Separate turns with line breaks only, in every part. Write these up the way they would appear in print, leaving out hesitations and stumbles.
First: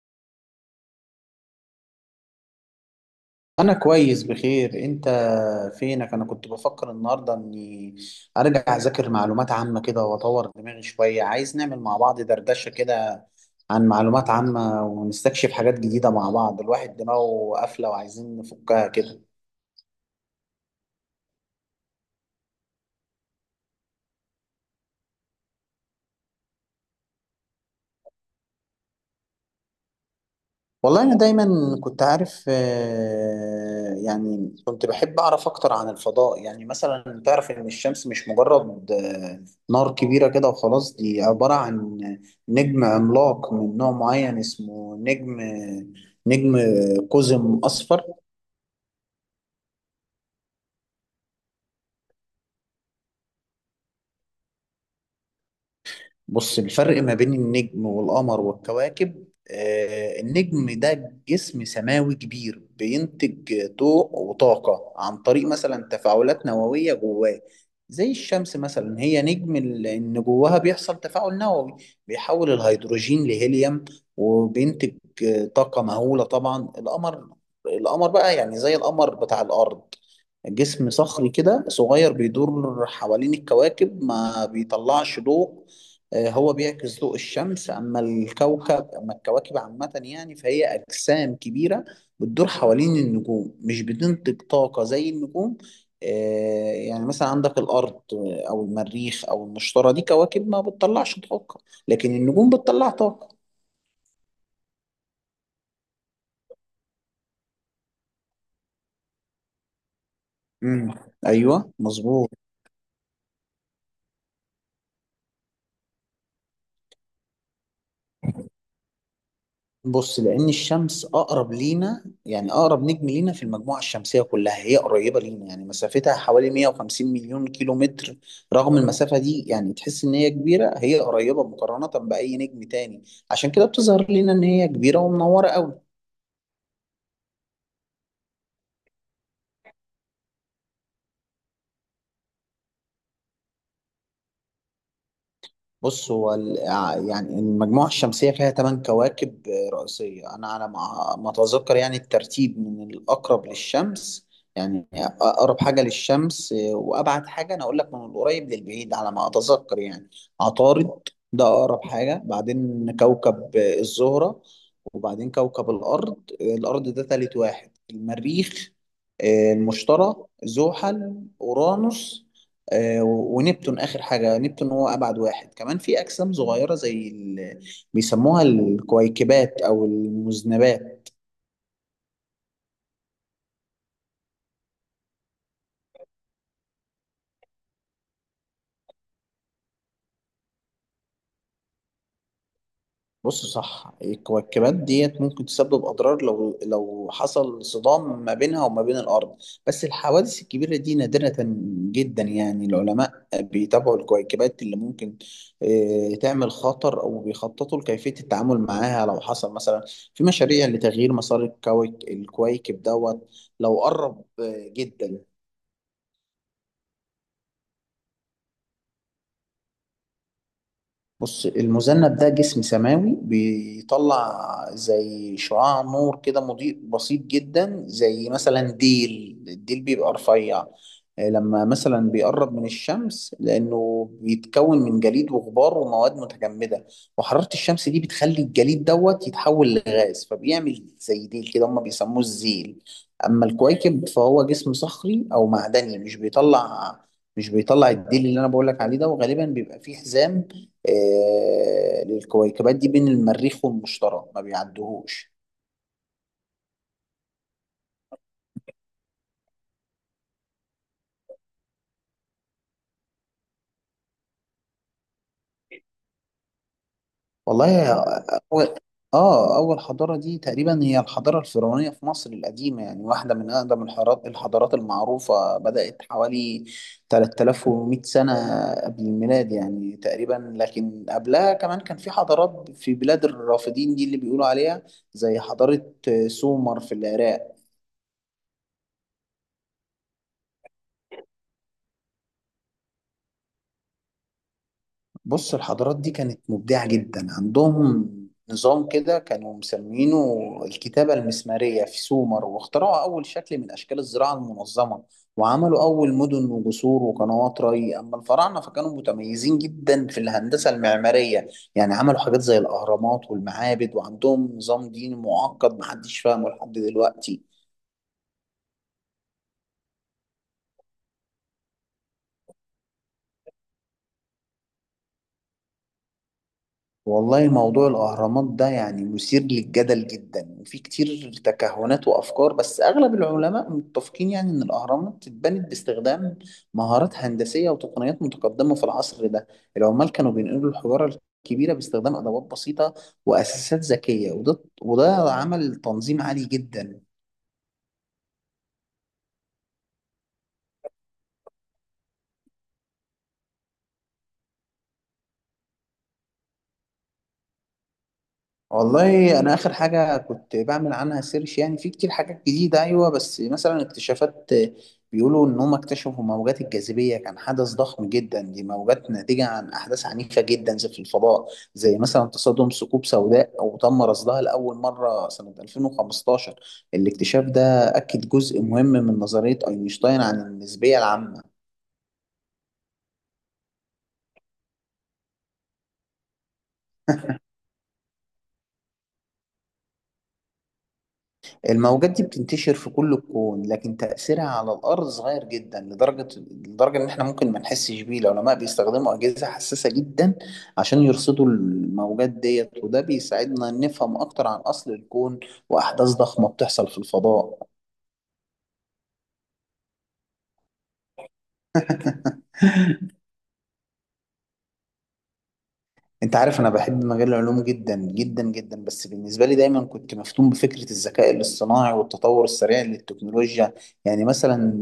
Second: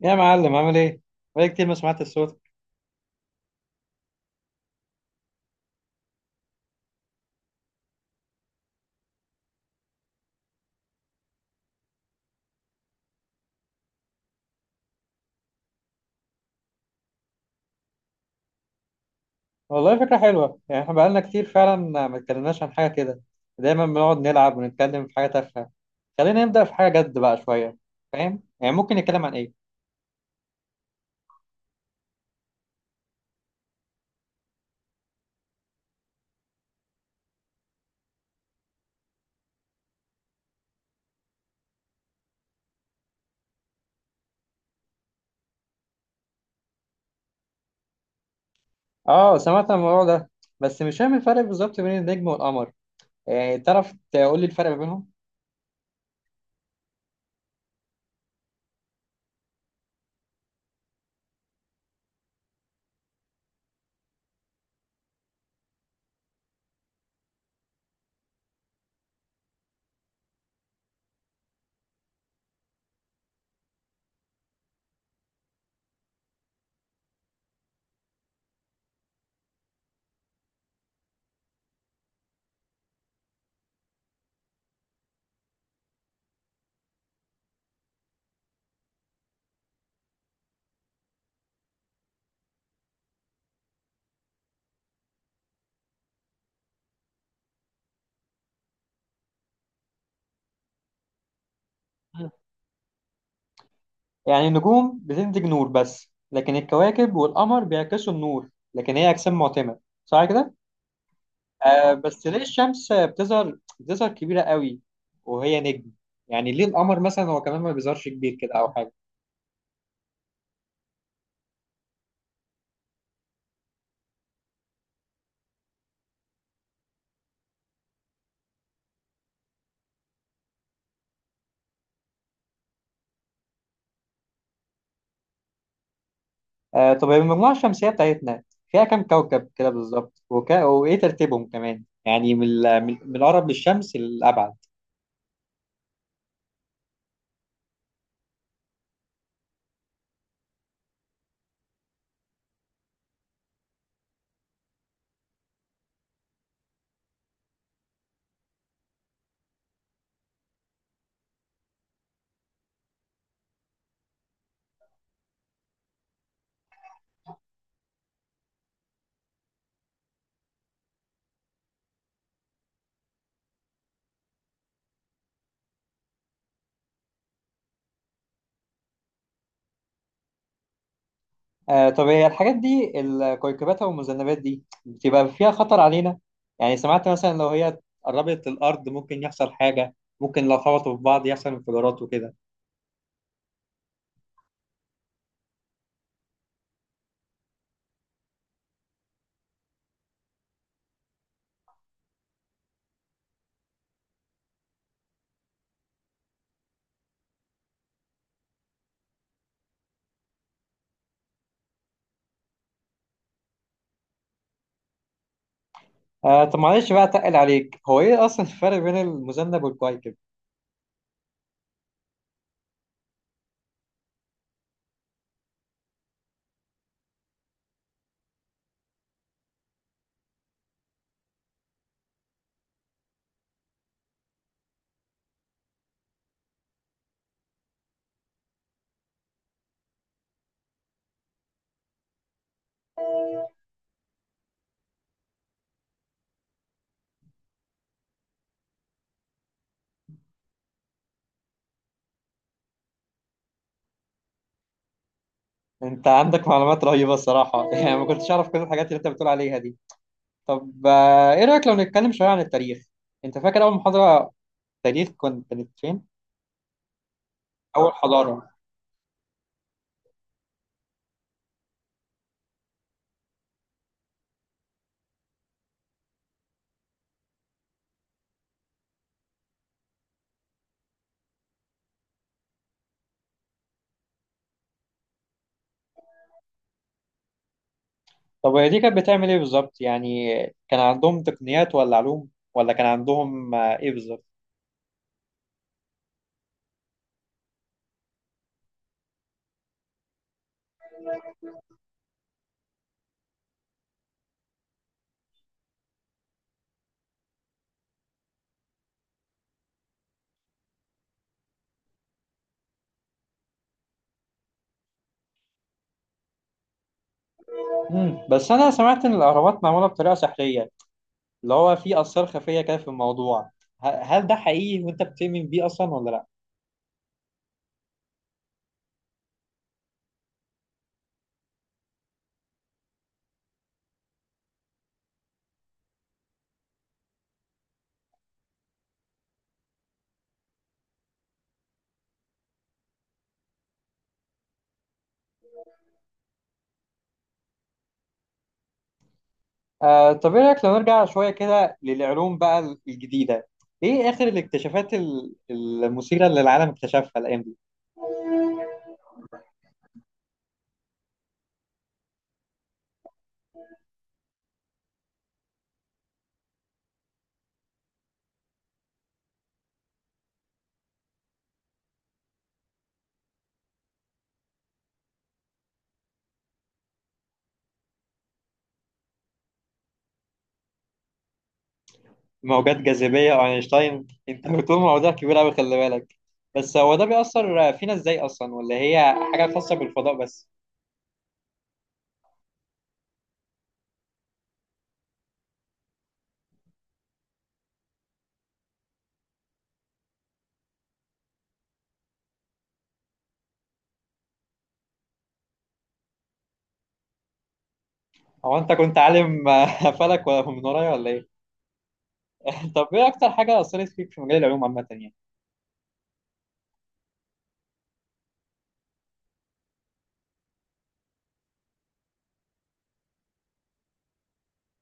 يا معلم عامل ايه؟ بقالي كتير ما سمعت الصوت.
انا كويس، بخير. انت فينك؟ انا كنت بفكر النهارده اني ارجع اذاكر معلومات عامه كده واطور دماغي شويه. عايز نعمل مع بعض دردشه كده عن معلومات عامه، ونستكشف حاجات جديده مع بعض. الواحد دماغه قافله وعايزين نفكها كده.
والله فكرة حلوة، يعني احنا بقالنا كتير فعلا ما اتكلمناش عن حاجة كده. دايما بنقعد نلعب ونتكلم في حاجة تافهة. خلينا نبدأ في حاجة جد بقى شوية. فاهم؟ يعني ممكن نتكلم عن ايه؟
والله أنا دايما كنت عارف. يعني كنت بحب أعرف أكتر عن الفضاء. يعني مثلا تعرف إن الشمس مش مجرد نار كبيرة كده وخلاص. دي عبارة عن نجم عملاق من نوع معين، اسمه نجم قزم أصفر.
اه، سمعت عن الموضوع ده، بس مش فاهم الفرق بالظبط بين النجم والقمر. يعني تعرف تقول لي الفرق ما بينهم؟
بص، الفرق ما بين النجم والقمر والكواكب، النجم ده جسم سماوي كبير بينتج ضوء وطاقة عن طريق مثلا تفاعلات نووية جواه. زي الشمس مثلا، هي نجم إن جواها بيحصل تفاعل نووي بيحول الهيدروجين لهيليوم، وبينتج طاقة مهولة. طبعا القمر بقى، يعني زي القمر بتاع الأرض، جسم صخري كده صغير بيدور حوالين الكواكب، ما بيطلعش ضوء. هو بيعكس ضوء الشمس. اما الكواكب عامة يعني، فهي اجسام كبيرة بتدور حوالين النجوم، مش بتنتج طاقة زي النجوم. آه، يعني مثلا عندك الارض او المريخ او المشتري، دي كواكب ما بتطلعش طاقة، لكن
مم.
النجوم بتطلع طاقة.
يعني النجوم بتنتج نور بس، لكن الكواكب والقمر بيعكسوا النور، لكن هي أجسام معتمة. صح كده؟
امم. ايوه،
آه، بس
مظبوط.
ليه الشمس بتظهر كبيرة قوي وهي نجم؟ يعني ليه القمر مثلا هو كمان ما بيظهرش كبير كده أو حاجة؟
بص، لأن الشمس أقرب لينا. يعني أقرب نجم لينا في المجموعة الشمسية كلها، هي قريبة لينا يعني، مسافتها حوالي 150 مليون كيلو متر. رغم المسافة دي، يعني تحس إن هي كبيرة. هي قريبة مقارنة بأي نجم تاني، عشان كده بتظهر لينا إن هي كبيرة ومنورة أوي.
آه، طب المجموعة الشمسية بتاعتنا فيها كام كوكب كده بالظبط، وإيه ترتيبهم كمان؟ يعني من ال- من من الأقرب للشمس للأبعد.
بص هو ال- آه، يعني المجموعة الشمسية فيها ثمان كواكب رئيسية، أنا على ما أتذكر. يعني الترتيب من الأقرب للشمس يعني، أقرب حاجة للشمس وأبعد حاجة، أنا أقول لك من القريب للبعيد على ما أتذكر يعني. عطارد ده أقرب حاجة، بعدين كوكب الزهرة، وبعدين كوكب الأرض. الأرض ده تالت واحد. المريخ، المشتري، زحل، أورانوس، ونبتون آخر حاجة. نبتون هو أبعد واحد. كمان في أجسام صغيرة زي بيسموها الكويكبات أو المذنبات.
آه، طب هي الحاجات دي، الكويكبات أو المذنبات دي، بتبقى فيها خطر علينا؟ يعني سمعت مثلا لو هي قربت الأرض ممكن يحصل حاجة، ممكن لو خبطوا في بعض يحصل انفجارات وكده.
بص صح، الكويكبات ديت ممكن تسبب أضرار لو حصل صدام ما بينها وما بين الأرض، بس الحوادث الكبيرة دي نادرة جدا. يعني العلماء بيتابعوا الكويكبات اللي ممكن تعمل خطر، أو بيخططوا لكيفية التعامل معاها لو حصل مثلا. في مشاريع لتغيير مسار الكويكب دوت لو قرب جدا.
آه، طب معلش بقى اتقل عليك، هو ايه اصلا الفرق بين المذنب والكويكب؟
بص، المذنب ده جسم سماوي بيطلع زي شعاع نور كده مضيء بسيط جدا. زي مثلا ديل، الديل بيبقى رفيع لما مثلا بيقرب من الشمس، لأنه بيتكون من جليد وغبار ومواد متجمدة، وحرارة الشمس دي بتخلي الجليد دوت يتحول لغاز، فبيعمل زي ديل كده. هما بيسموه الزيل. أما الكويكب فهو جسم صخري أو معدني مش بيطلع الديل اللي أنا بقولك عليه ده، وغالبا بيبقى فيه حزام للكويكبات دي بين المريخ والمشتري ما بيعدوهوش.
انت عندك معلومات رهيبة الصراحة يعني ما كنتش اعرف كل الحاجات اللي انت بتقول عليها دي. طب آه، ايه رأيك لو نتكلم شوية عن التاريخ؟ انت فاكر اول محاضرة تاريخ كنت كانت فين؟
والله ياه،
اول حضارة.
أول حضارة دي تقريبا هي الحضارة الفرعونية في مصر القديمة. يعني واحدة من أقدم الحضارات المعروفة، بدأت حوالي 3100 سنة قبل الميلاد يعني تقريبا. لكن قبلها كمان كان في حضارات في بلاد الرافدين دي، اللي بيقولوا عليها زي حضارة سومر في العراق.
طب هي دي كانت بتعمل ايه بالظبط؟ يعني كان عندهم تقنيات ولا علوم ولا كان عندهم آه، ايه بالظبط؟
بص الحضارات دي كانت مبدعة جدا. عندهم نظام كده كانوا مسمينه الكتابة المسمارية في سومر، واخترعوا أول شكل من أشكال الزراعة المنظمة، وعملوا أول مدن وجسور وقنوات ري. أما الفراعنة فكانوا متميزين جدا في الهندسة المعمارية، يعني عملوا حاجات زي الأهرامات والمعابد، وعندهم نظام ديني معقد محدش فاهمه لحد دلوقتي.
مم، بس انا سمعت ان الاهرامات معمولة بطريقة سحرية، اللي هو في اسرار خفية كده في الموضوع. هل ده حقيقي وانت بتؤمن بيه اصلا، ولا لا؟
والله موضوع الأهرامات ده يعني مثير للجدل جدا، وفي كتير تكهنات وأفكار، بس أغلب العلماء متفقين يعني إن الأهرامات اتبنت باستخدام مهارات هندسية وتقنيات متقدمة في العصر ده. العمال كانوا بينقلوا الحجارة الكبيرة باستخدام أدوات بسيطة وأساسات ذكية، وده عمل تنظيم عالي جدا.
طب ايه رايك لو نرجع شويه كده للعلوم بقى الجديده؟ ايه اخر الاكتشافات المثيره اللي العالم اكتشفها الايام دي؟
والله انا اخر حاجه كنت بعمل عنها سيرش، يعني في كتير حاجات جديده ايوه. بس مثلا اكتشافات بيقولوا ان هم اكتشفوا موجات الجاذبيه، كان حدث ضخم جدا. دي موجات ناتجه عن احداث عنيفه جدا زي في الفضاء، زي مثلا تصادم ثقوب سوداء، او تم رصدها لاول مره سنه 2015. الاكتشاف ده اكد جزء مهم من نظريه اينشتاين عن النسبيه العامه.
موجات جاذبيه واينشتاين! انت بتقول مواضيع كبيره قوي، خلي بالك. بس هو ده بيأثر فينا ازاي اصلا، ولا هي حاجه خاصه بالفضاء بس؟
الموجات دي بتنتشر في كل الكون، لكن تأثيرها على الأرض صغير جدا لدرجة إن إحنا ممكن ما نحسش بيه. العلماء بيستخدموا أجهزة حساسة جدا عشان يرصدوا الموجات ديت، وده بيساعدنا نفهم أكتر عن أصل الكون وأحداث ضخمة بتحصل في الفضاء.
هو انت كنت عالم فلك ولا من ورايا ولا ايه؟ طب ايه اكتر حاجه اثرت فيك في مجال العلوم عامه يعني؟
انت عارف انا بحب مجال العلوم جدا جدا جدا، بس بالنسبه لي دايما كنت مفتون بفكره الذكاء الاصطناعي والتطور السريع للتكنولوجيا. يعني مثلا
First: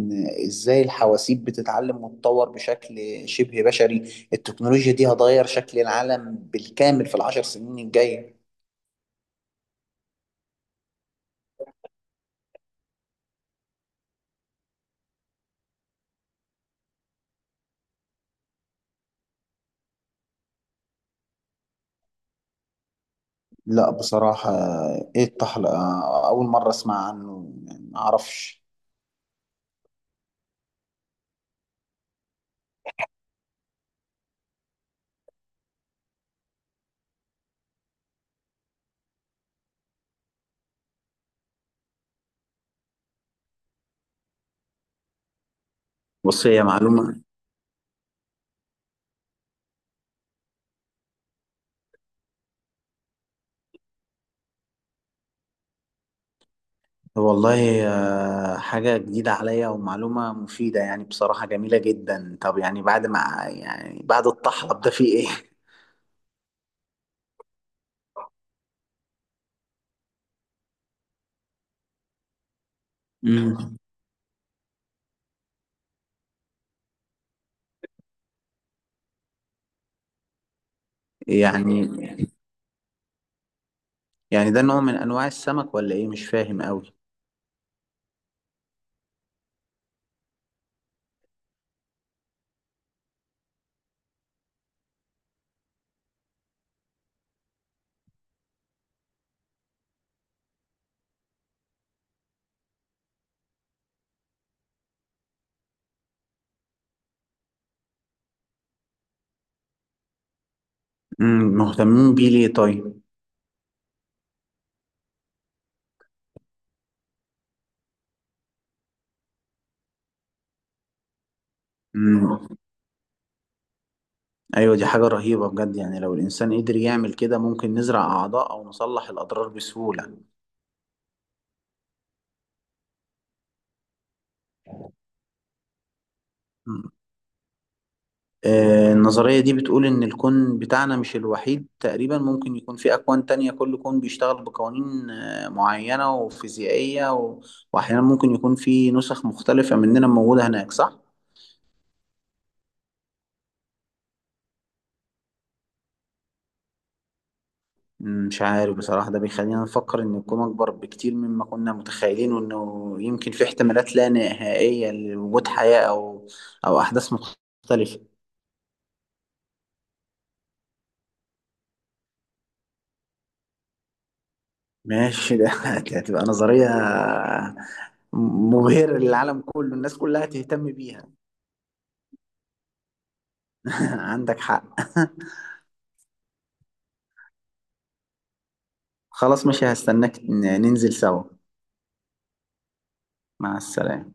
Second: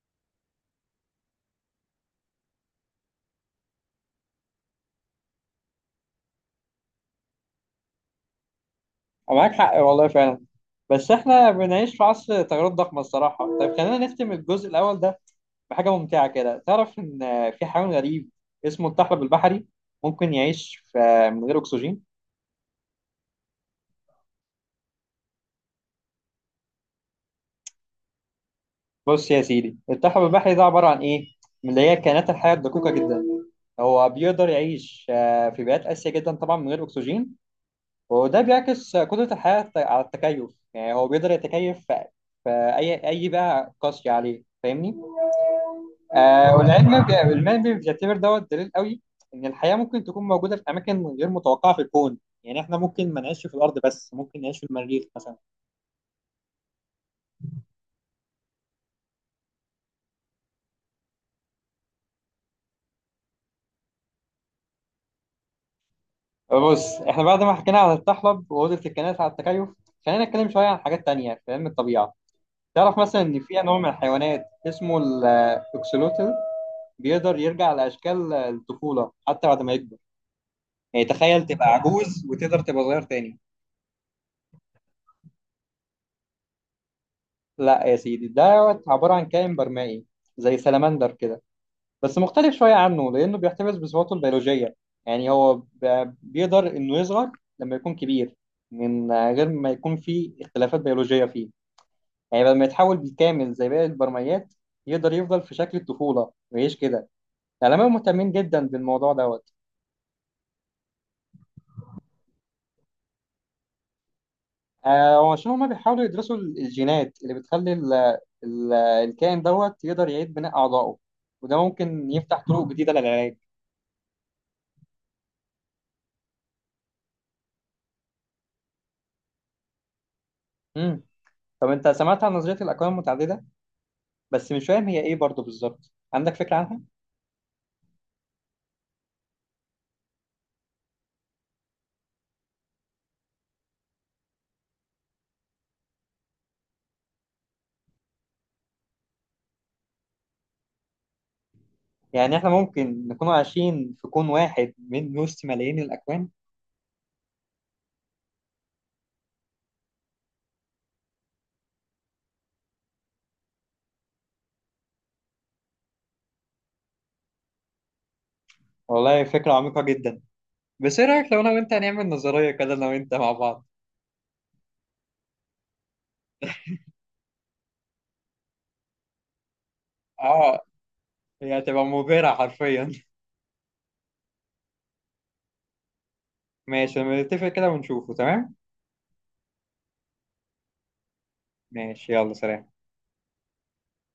ازاي الحواسيب بتتعلم وتتطور بشكل شبه بشري. التكنولوجيا دي هتغير شكل العالم بالكامل في العشر سنين الجايه.
معاك حق والله فعلا، بس احنا بنعيش في عصر تغيرات ضخمه الصراحه. طيب خلينا نختم الجزء الاول ده بحاجة ممتعة كده. تعرف إن في حيوان غريب اسمه الطحلب البحري ممكن يعيش في من غير أكسجين؟
لا، بصراحه ايه الطحلقه؟ اول مره اسمع عنه، يعني ما اعرفش.
بص يا سيدي، الطحلب البحري ده عبارة عن إيه؟ من اللي هي كائنات الحياة الدقيقة جدا. هو بيقدر يعيش في بيئات قاسية جدا طبعا من غير أكسجين، وده بيعكس قدرة الحياة على التكيف. يعني هو بيقدر يتكيف في أي بيئة قاسية عليه، فاهمني؟
بص
آه،
هي
والعلم بي-
معلومه.
العلم بي- بيعتبر دوت دليل قوي ان الحياه ممكن تكون موجوده في اماكن غير متوقعه في الكون. يعني احنا ممكن ما نعيش في الارض بس، ممكن نعيش في المريخ مثلا.
والله، حاجة جديدة عليا ومعلومة مفيدة يعني، بصراحة جميلة جدا. طب يعني بعد ما يعني بعد الطحلب ده في ايه؟
بص، احنا بعد ما حكينا على الطحلب واوضه الكائنات على التكيف، خلينا نتكلم شويه عن حاجات تانية في علم الطبيعه. تعرف مثلا ان في نوع
امم
من الحيوانات اسمه الاكسلوتل بيقدر يرجع لاشكال الطفوله حتى بعد ما يكبر؟ يعني تخيل تبقى
يعني
عجوز وتقدر تبقى صغير تاني.
يعني ده نوع من انواع السمك ولا ايه؟ مش فاهم قوي.
لا يا سيدي، ده عباره عن كائن برمائي زي سلمندر كده، بس مختلف شوية عنه لأنه بيحتفظ بصفاته البيولوجية. يعني هو بيقدر إنه يصغر لما يكون كبير من غير ما يكون فيه اختلافات بيولوجية فيه. يعني بدل ما يتحول بالكامل زي باقي البرميات، يقدر يفضل في شكل الطفولة ويعيش كده. العلماء مهتمين جدا بالموضوع دوت.
مهتمين بيه ليه طيب؟
آه، وعشان هما بيحاولوا يدرسوا الجينات اللي بتخلي ال الكائن دوت يقدر يعيد بناء أعضائه، وده ممكن يفتح
امم.
طرق جديدة للعلاج.
ايوه، دي حاجة رهيبة بجد. يعني لو الانسان قدر يعمل كده ممكن نزرع اعضاء او نصلح الاضرار بسهولة.
مم. طب أنت سمعت عن نظرية الأكوان المتعددة؟ بس مش فاهم هي ايه برضه بالظبط، عندك فكرة عنها؟
النظرية دي بتقول إن الكون بتاعنا مش الوحيد، تقريبا ممكن يكون في أكوان تانية. كل كون بيشتغل بقوانين معينة وفيزيائية وأحيانا ممكن يكون في نسخ مختلفة مننا موجودة هناك، صح؟
يعني احنا ممكن نكون عايشين في كون واحد من وسط ملايين الأكوان.
مش عارف بصراحة. ده بيخلينا نفكر إن الكون أكبر بكتير مما كنا متخيلين، وإنه يمكن في احتمالات لا نهائية لوجود حياة أو أحداث مختلفة.
والله فكرة عميقة جدا. بس ايه رأيك لو انا وانت هنعمل نظرية كده انا وانت مع بعض؟
ماشي ده. هتبقى نظرية مبهرة للعالم كله، الناس كلها
اه،
تهتم بيها.
هي هتبقى مبهرة حرفيا
عندك حق.
ماشي، لما نتفق كده ونشوفه، تمام؟
خلاص ماشي، هستناك ننزل سوا.
ماشي، يلا سلام.
مع السلامة.